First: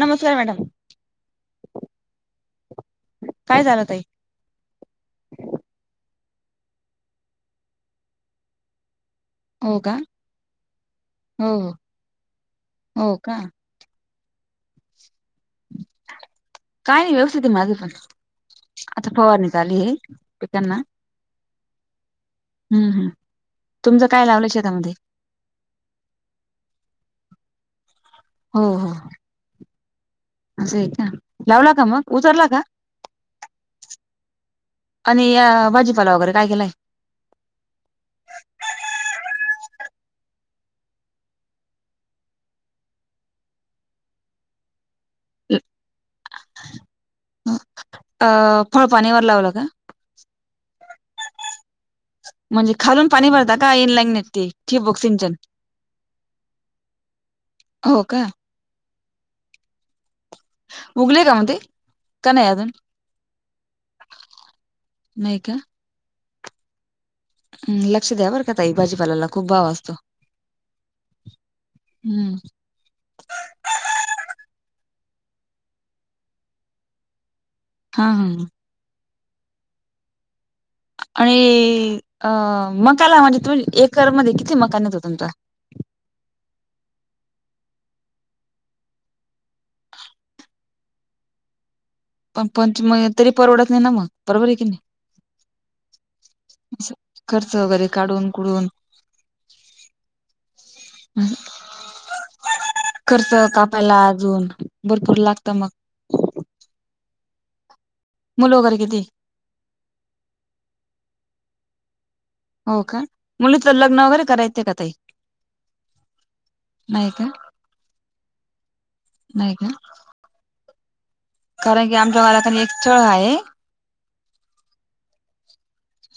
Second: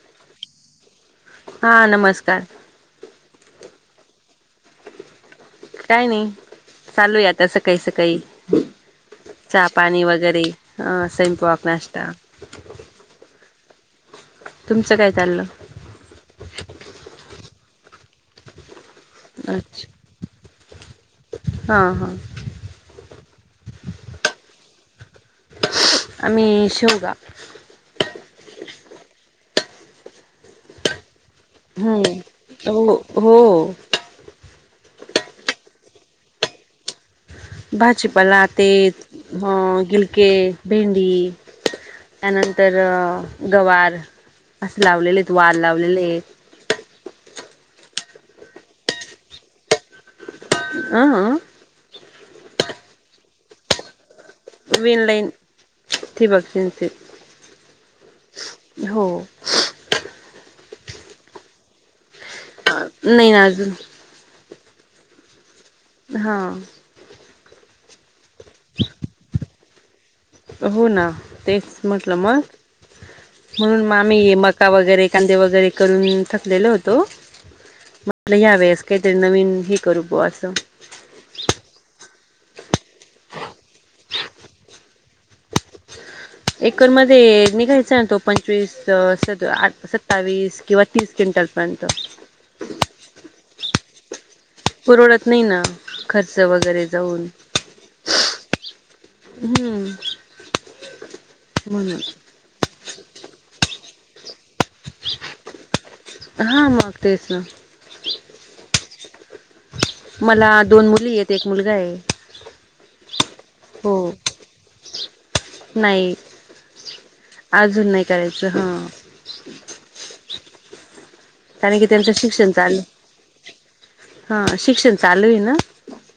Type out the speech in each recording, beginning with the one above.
नमस्कार मॅडम, हा नमस्कार काय झालं ताई? काय नही, चालूये आता सकाळी स काळी चहा, हो का पाणी वगैरे अं हो स्वयंपाक, हो नाष्टा. हो का. तुमचं काय चाललं? काय नही व्यवस्थित आहे माझं पण. आता फवारणी अच्छा. चालूये पिकांना. हा, हा. हम् हम तुमचं काय लावलं शेतामध्ये? आम्ही शेवगा. हो, हा. असं आहे का? लावला का मग हम्म उजरला का? हो हो आणि या भाजीपाला वगैरे काय केलाय? भाजीपाला तेत हं गिलके, भेंडी. त्यानंतर गवार असं लावलेले आहेत. वाल लावलेले आहेत. अं फळ पाणीवर लावलं का? [unintelligible] म्हणजे खालून पाणी भरता का? इन लाईंगने? वन लाईन, ठिबक अन ते. हो का हो. उगली का मग ती? का नाही अजून नाही ना अजून नाही का? हं हम् लक्ष द्या बर का ताई, भाजीपाल्याला खूप भाव असतो. हो ना तेच म्हटलं हम्म मग. म्हणून मग आम्ही मका वगैरे कांदे वगैरे करून थकलेलो होतो हा हा म्हटलं या वेळेस काहीतरी नवीन हे करू बुआ असं. आणि अ मकाला म्हणजे तुम्ही एकरमध्येध्ये किती मका निघतो तुमचा? एकर मध्ये निघायचा ना तो पंचवीस सत्तावीस किंवा तीस क्विटलपर्यंत. पण [unintelligible] तरी परवडत नाही ना मग, बरोबर आहे की नाही परवडत नाही ना खर्च वगैरे असं जाऊन. खर्च वगैरे काढून हम्म हम [unintelligible] खर्च कापायला अजून भरपूर लागत मग, हा मग तेच ना. मुल वैगेरे किती हाय? मला दोन मुली हे एक मुलगा आहे. हो का मुलीच हो लग्न वगैरे करायचं का ताई? नाही नाही का अजून नाही करायचं हा. नाही काय. कारण की त्यांच आमच्या शिक्षण गावाला एक चालू स्थळ आहे हा शिक्षण चालू आहे ना.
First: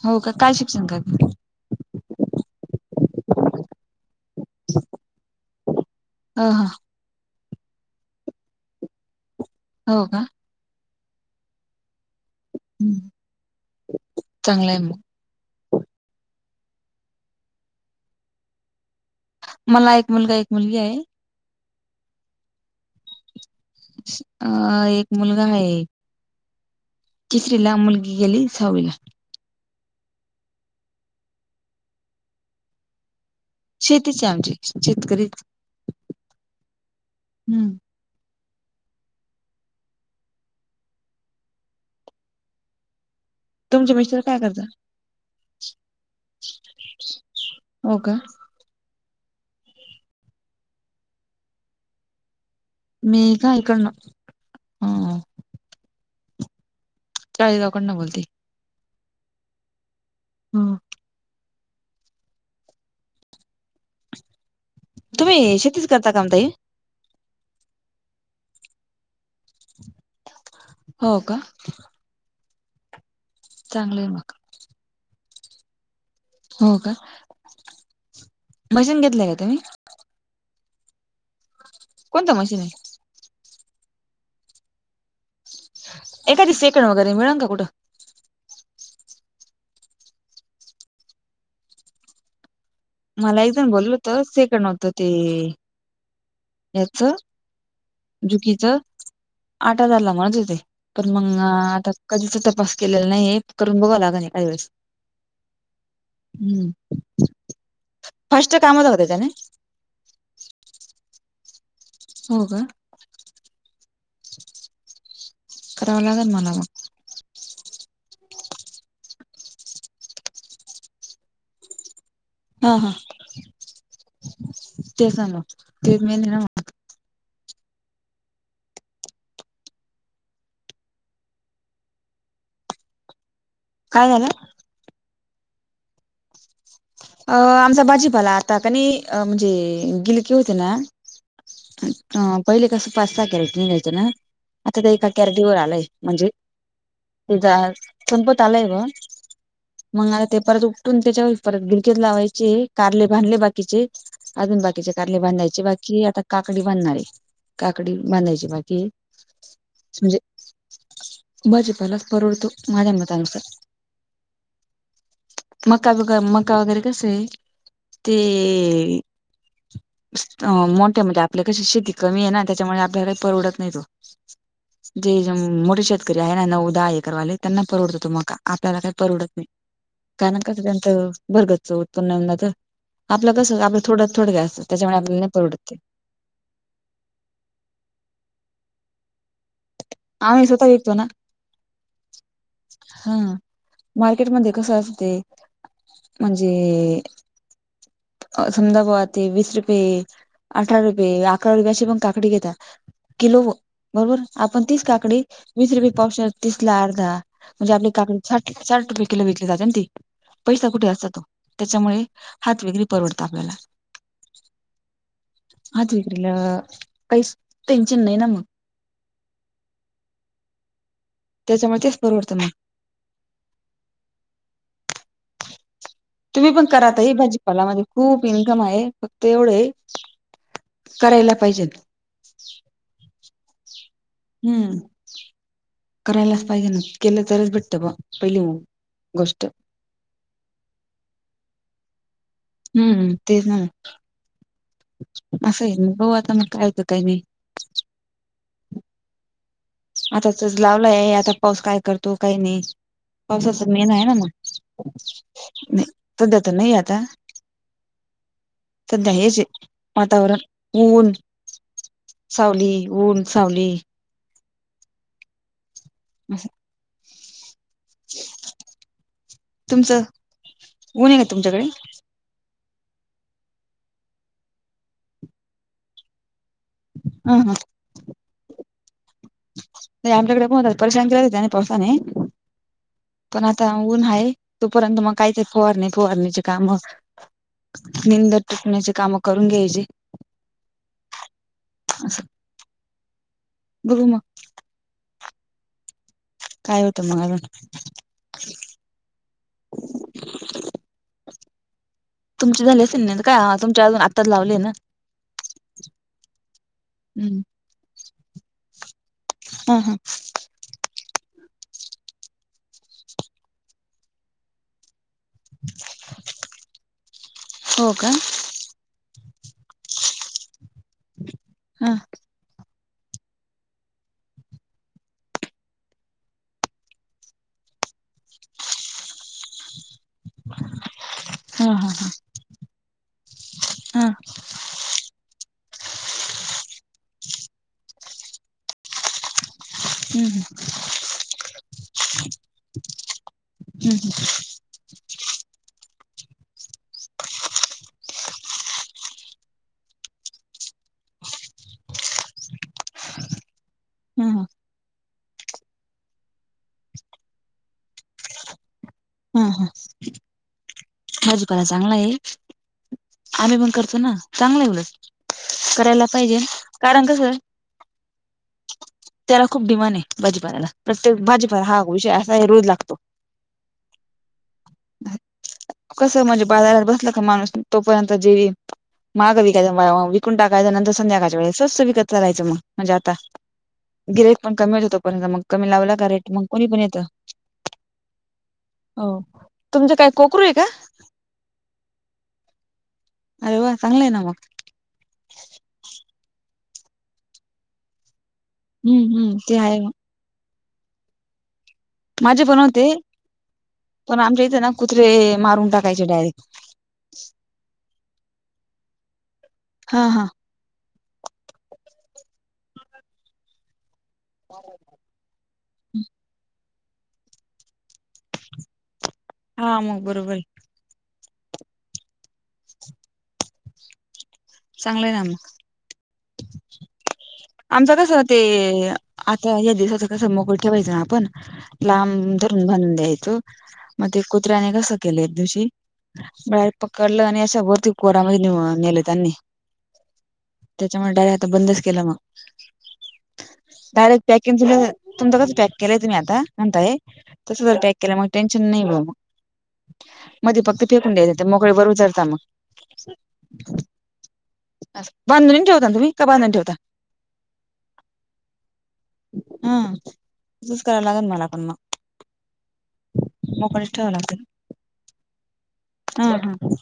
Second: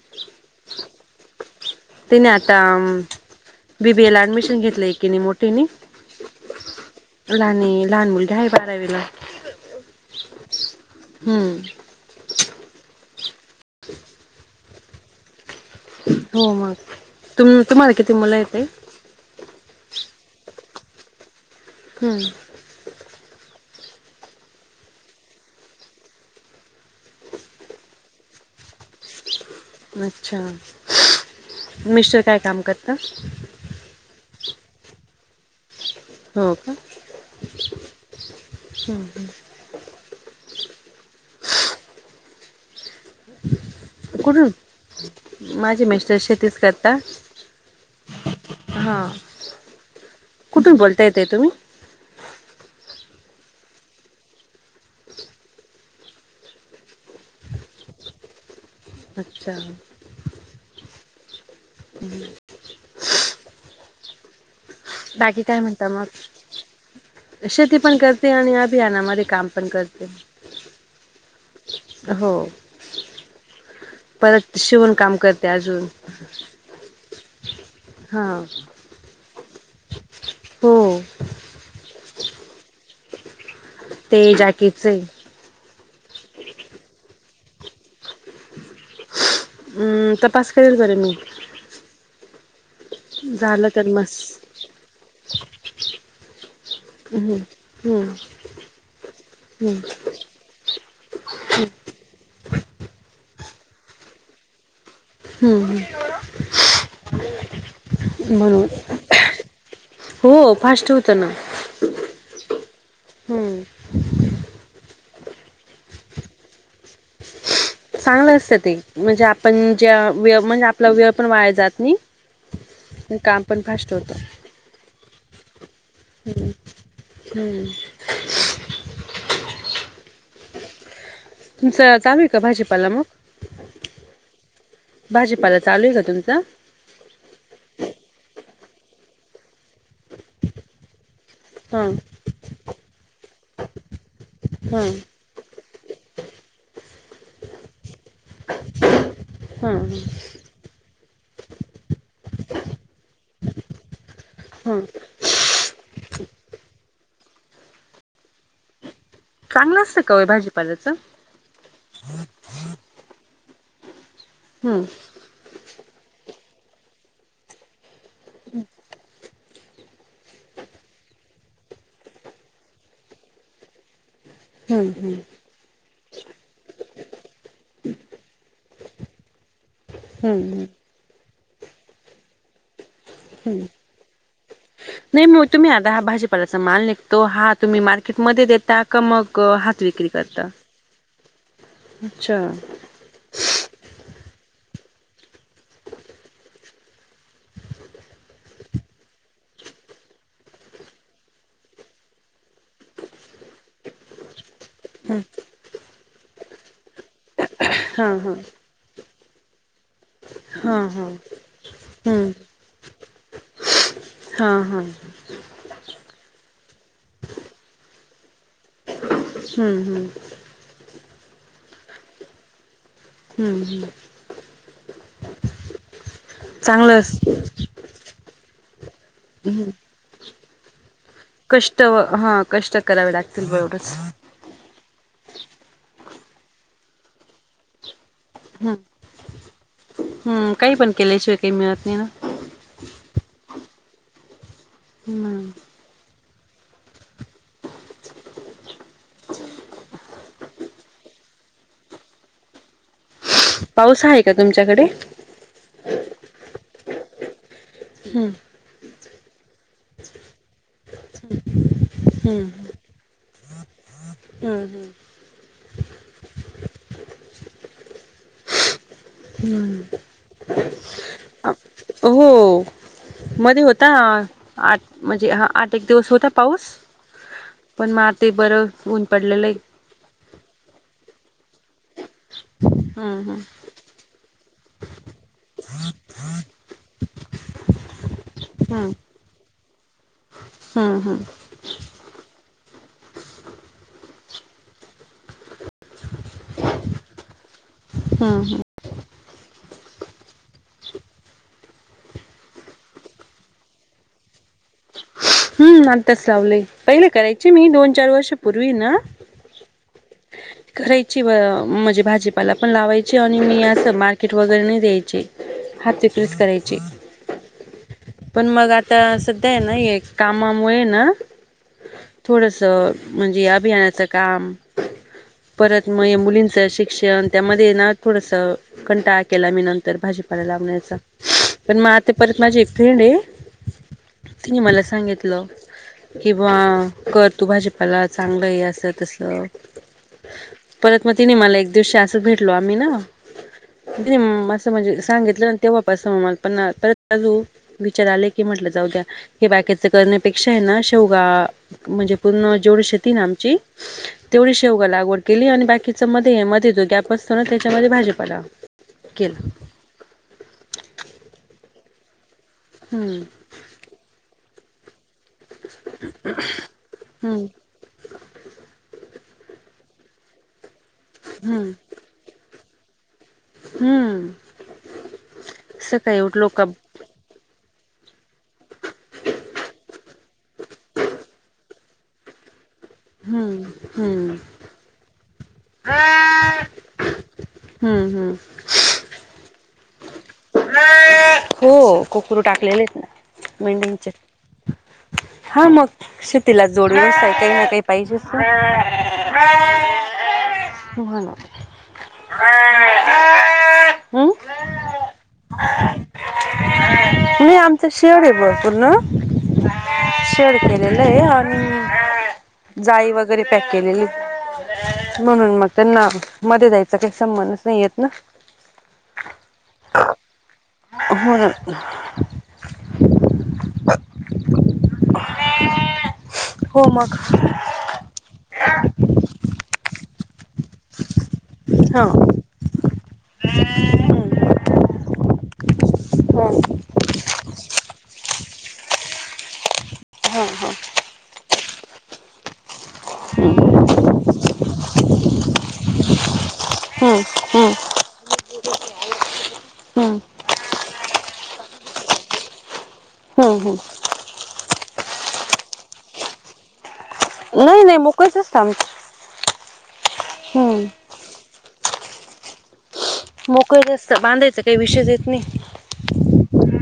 हो का काय शिक्षण करत्याती? तिने आता बी बी ए ला ऍडमिशन घेतलंय ऐकिनी मोठीनी ह हां लहान हे लहान मुलगा आहे बारावीला. हो का हम्म चांगलं आहे मग, हो मग तुम तुम्हाला किती मुल आहेत ताई? मला एक मुलगा एक मुलगी आहे. हम्म अ एक मुलगा आहे. तिसरीला मुलगी गेली सहाविला अच्छा, मिस्टर काय काम करता? शेतीच आहे आमची शेतकरी आहेत. हो का हम्म हम्म. तुमचे मिस्टर काय करता कुठून माझे मिस्टर शेतीच करता हो का हा, कुठून बोलताय ताई तुम्ही? मी [unintelligible] ह चाळेगाव कडन बोलतेय, अच्छा हम्म [unintelligible] [unintelligible] तुम्ही काय शेतीच म्हणता मग? करता काम ताई शेती पण करते आणि अभियानामध्ये काम पण करते. हो का, हो. चांगलं आहे मग, परत शिवण काम करते अजून. हो का, हा मशीन घेतलं काय तुम्ही? हो. कोणतं मशीन हे? ते जाकीफ च हे. एखादि सेकंड वगैरं मिळल का कुठं? हम्म, तपास करेल बर मी. मला झालं एकजण तर बोललं होत, मस्त सेकंड होत ते याच हम्म हम्म जुकीचं हम्म आठ हजारला म्हणत होते. तर मग आता कधीचं तपास केलेला नाहीयेत, करून बघाव लागेल एखादी वेळेस. हम्म हम्म ह्म, फर्स्ट काम होतं का त्याच्याने [unintelligible] हो फास्ट होतं ना. हो काय? हम्म. [inaudible] करावं लागल मला मग. चांगलं असतं ते, म्हणजे आपण ज्या वे म्हणजे आपला वेळ पण वाया जात नाही. हा हा मग काम पण फास्ट होतं. ते ना मग. मेन आहे हम्म हम्म. तुमचं काम हे का भाजीपाला मग? काय झालं? भाजी-पाला चालू हे का तुमचा? अ आमचा भाजी-पाला आता तर नई अं म्हणजे गिलके होते ना हां अ पहिले कसं पाच- सहा कॅरेट निघायचं ना आता हां ते एका कॅरटी वर आलय म्हणजे ते संपत आलाय बॉ हां मग आता ते परत उठटून त्याच्यावर परत गिलकेच लावायचेये कारले बाधले बाकीचे अजून हां बाकीचे कारले बांधायचे बाकी हे आता काकडी बांधणार हे, काकडी बांधायची बाकी हे. चांगलं असतं का ओ हे भाजीपाल्याचं? भाजी-पालाच परवडतो माझ्या मतानुसार. हम्म. मका बिगर मका वगैरे कसं हे? ते मोठ्या म्हणजे आपल्या कशी शेती कमी हे ना त्याच्यामुळे आपल्याला काही परवडत नाही तो. हम्. जे जेगं मोठे शेतकरी आहे ना, नऊ- दहा ऐकरवाले त्यांना परवडतो तो मका आपल्याला काही परवडत नाही. कारण कसं हम्म त्याचं भरगच उत्पन्न येऊन जात. आपलं कसं हम्म आपलं थोड्यात थोडं अस नाही म तुम्ही आता हा भाजी थोडासा माल निघतो, हा तुम्ही मार्केट मध्ये देता का मग हात विक्री आम्ही करता? स्वतः विकतो अच्छा! हम्म, मार्केट मध्ये कसं असत ते म्हणजे समजा बॉ ते वीस रुपये, अठरा रुपये, अकरा रुपये अशी पण काकडी घेतात किलो बरोबर. आपण तीच हा काकडी वीस रुपये पावशेर, तीसला अर्धा म्हणजे आपली हा काकडी साठ- साठ रुपये किलो विकली जाते ना ती. पैसा हा कुठे हा असतात, त्याच्यामुळे हम्म हात विक्री परवडतो आपल्याला. हा हम्म. अ इ्रला पैसाच टेन्शन नाही न मग हम्म हम्म. त्याच्यामुळे तेच परवडत नाही. हम्म हम. तुम्ही पण करा चांगलंच ताई भाजीपालामध्ये खूप इन्कम आहे फक्त एवढं आहे करायला पाहिजे कष्ट हा कष्ट करावे लागतील बरं तेवढंच. हम्म. करायलाच पाहिजे ना, केलं तरच भेटत बा पहिली गोष्ट ह काही पण केल्याशिवाय काही मिळत नाही ना हम्म तेच ना हम्म असं ह बघू आता मग काय होत काही नाही. आताचच लावलाय आता पाऊस काय करतो काही नाही. पावसाचा मेन आहे पाऊस ना का तुमच्याकडे मग सध्या तर नाही आता हम्म. सध्या हेच आहे. वातावरण ऊन सावली, ऊन, सावली हम् हम्. अस तुमचं ऊन आहे का तुमच्याकडे? हो हो. मध्ये होता आठ म्हणजे ह आठ एक दिवस होता पाऊस हम्म. पण म ते बरं ऊन पडलेलं आहे. नाही आपल्याकडे बहुत परेशान केलय त्याने पावसाने हम्म हम्म पण आता ऊन हाय तोपर्यंत मग काही फवारनि फवारनी ची काम चुिकण्याची [unintelligible] काम करून घ्यायची. हां हां. ह [inaudible] बघू मग काय होतं मग अजून हा हा. तुमची झाली असेल ना. काय तुमच्या अजून आत्ताच लावले ना हम्म आताच लावले. पहिले करायचे मी दोन चार वर्ष पूर्वी ना हां हां. करायची व म्हणजे भाजीपाला पण लावायची आणि मी असं मार्केट वगैरे नाही द्यायचे. हात विक्रीच करायचे. हो का? पण मग आता सध्या आहे ना कामामुळे ना हा थोडंसं म्हणजे अभियानाचं काम परत मग मुलींचं शिक्षण त्यामध्ये ना थोडस कंटाळा केला मी नंतर भाजी लावयचा हा पण मग हा हा आता परत माझी एक फ्रेंड आहे हा तिने मला सांगितलं किंवा कर तू भाजीपाला चांगलं हे अस तस हम्म. परत मग तिने मला एक दिवशी अस भेटलो आम्ही ना हम्म त मस्त म्हणजे सांगितलं ना तेव्हां पासून म पण परत विचार आले की म्हटलं जाऊ द्या. हे बाकीच करण्यापेक्षा आहे ना शेवगा म्हणजे पूर्ण जेवढी शेती ना आमची हम्म हा तेवढीच शेवगा लागवड केली आणि बाकीचं मध्ये मध्ये, जो गॅप असतो ना त्यांच्यामध्ये भाजीपाला हा हा केला. हा [inaudible] चांगला हाय. हम्म आम्ही पण करतो ना चांगलं उलट करायला पाहिजे कारण कसं हम्म त्याला खूप डिमांड आहे भाजीपाल्याला प्रत्येक भाजीपाला हम्म हा विषय असा आहे, रोज लागतो. हम्म सकाळी कसं म्हणजे उठलो का बाजारात बसला का माणूस तोपर्यंत जेवी [inaudible] विकून टाकायचं नंतर संध्याकाळच्या वेळीस स्वस्त विकत चालायचं मग म्हणजे आता हम्म हम्म गिर्‍हाईक पण कमीच होतं, पण मग कमी लावला का रेट मग कोणी पण येत. हम्म हम्म हो तुमचं काय कोक हो कोकरू टाकलेले [inaudible] ना अरे व्वा चांगलंय मेंढींचे ना मग, हा मग शेतीला [unintelligible] ना काही पाहिजेच हम्म हम्म ते आहे मग. ना माझे पण होते पण हम्म आमच्या इथे ना कुत्रे मारून टाकायचे डायरेक्ट नाही आमचं शेड आहे भरपूर ना हा हा शेड केलेलं आहे, आणि जाई वगैरे पॅक केलेली म्हणून मग त्यांना मध्ये जायचा काही संबंधच नाही येत ना हा मग बरोबर हो चांगलंय ना मग हो मग आमच कसं ते आता या दिवसाच कसं मोकळी ठेवायचं ना आपण हा लांब बनून द्यायचं मग ते कुत्र्याने कसं केले, एक दिवशी पकडलं असं आणि वरती कोरामध्ये नेलं त्यांनी हा हा त्यांच्यामुळे [inaudible] आता बंदच केला मग डायरेक्ट तुम तुमचं कसं पॅक केलंय तुम्ही आता म्हणताय हम्म तसं हम्म जर पॅक केलं मग टेन्शन नाही, मग हम्म मध्ये फक्त फेकून द्यायच मोकळे बरोबर चरता मग हम्म हम्म बांधून ठेवता तुम्ही का बांधून ठेवता नाही नाही मोकळच असतं आमचं हम्म तसंच हम्म करायला लागलं मला, पण मग मोकळच मोकळीच असतं बांधायचं काही विषयच येत नाही. हम्म हम्म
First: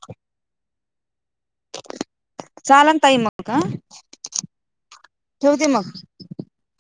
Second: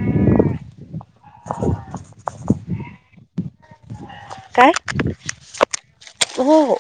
चाललं ताई मग हं काय? ठेवते मग. हो हो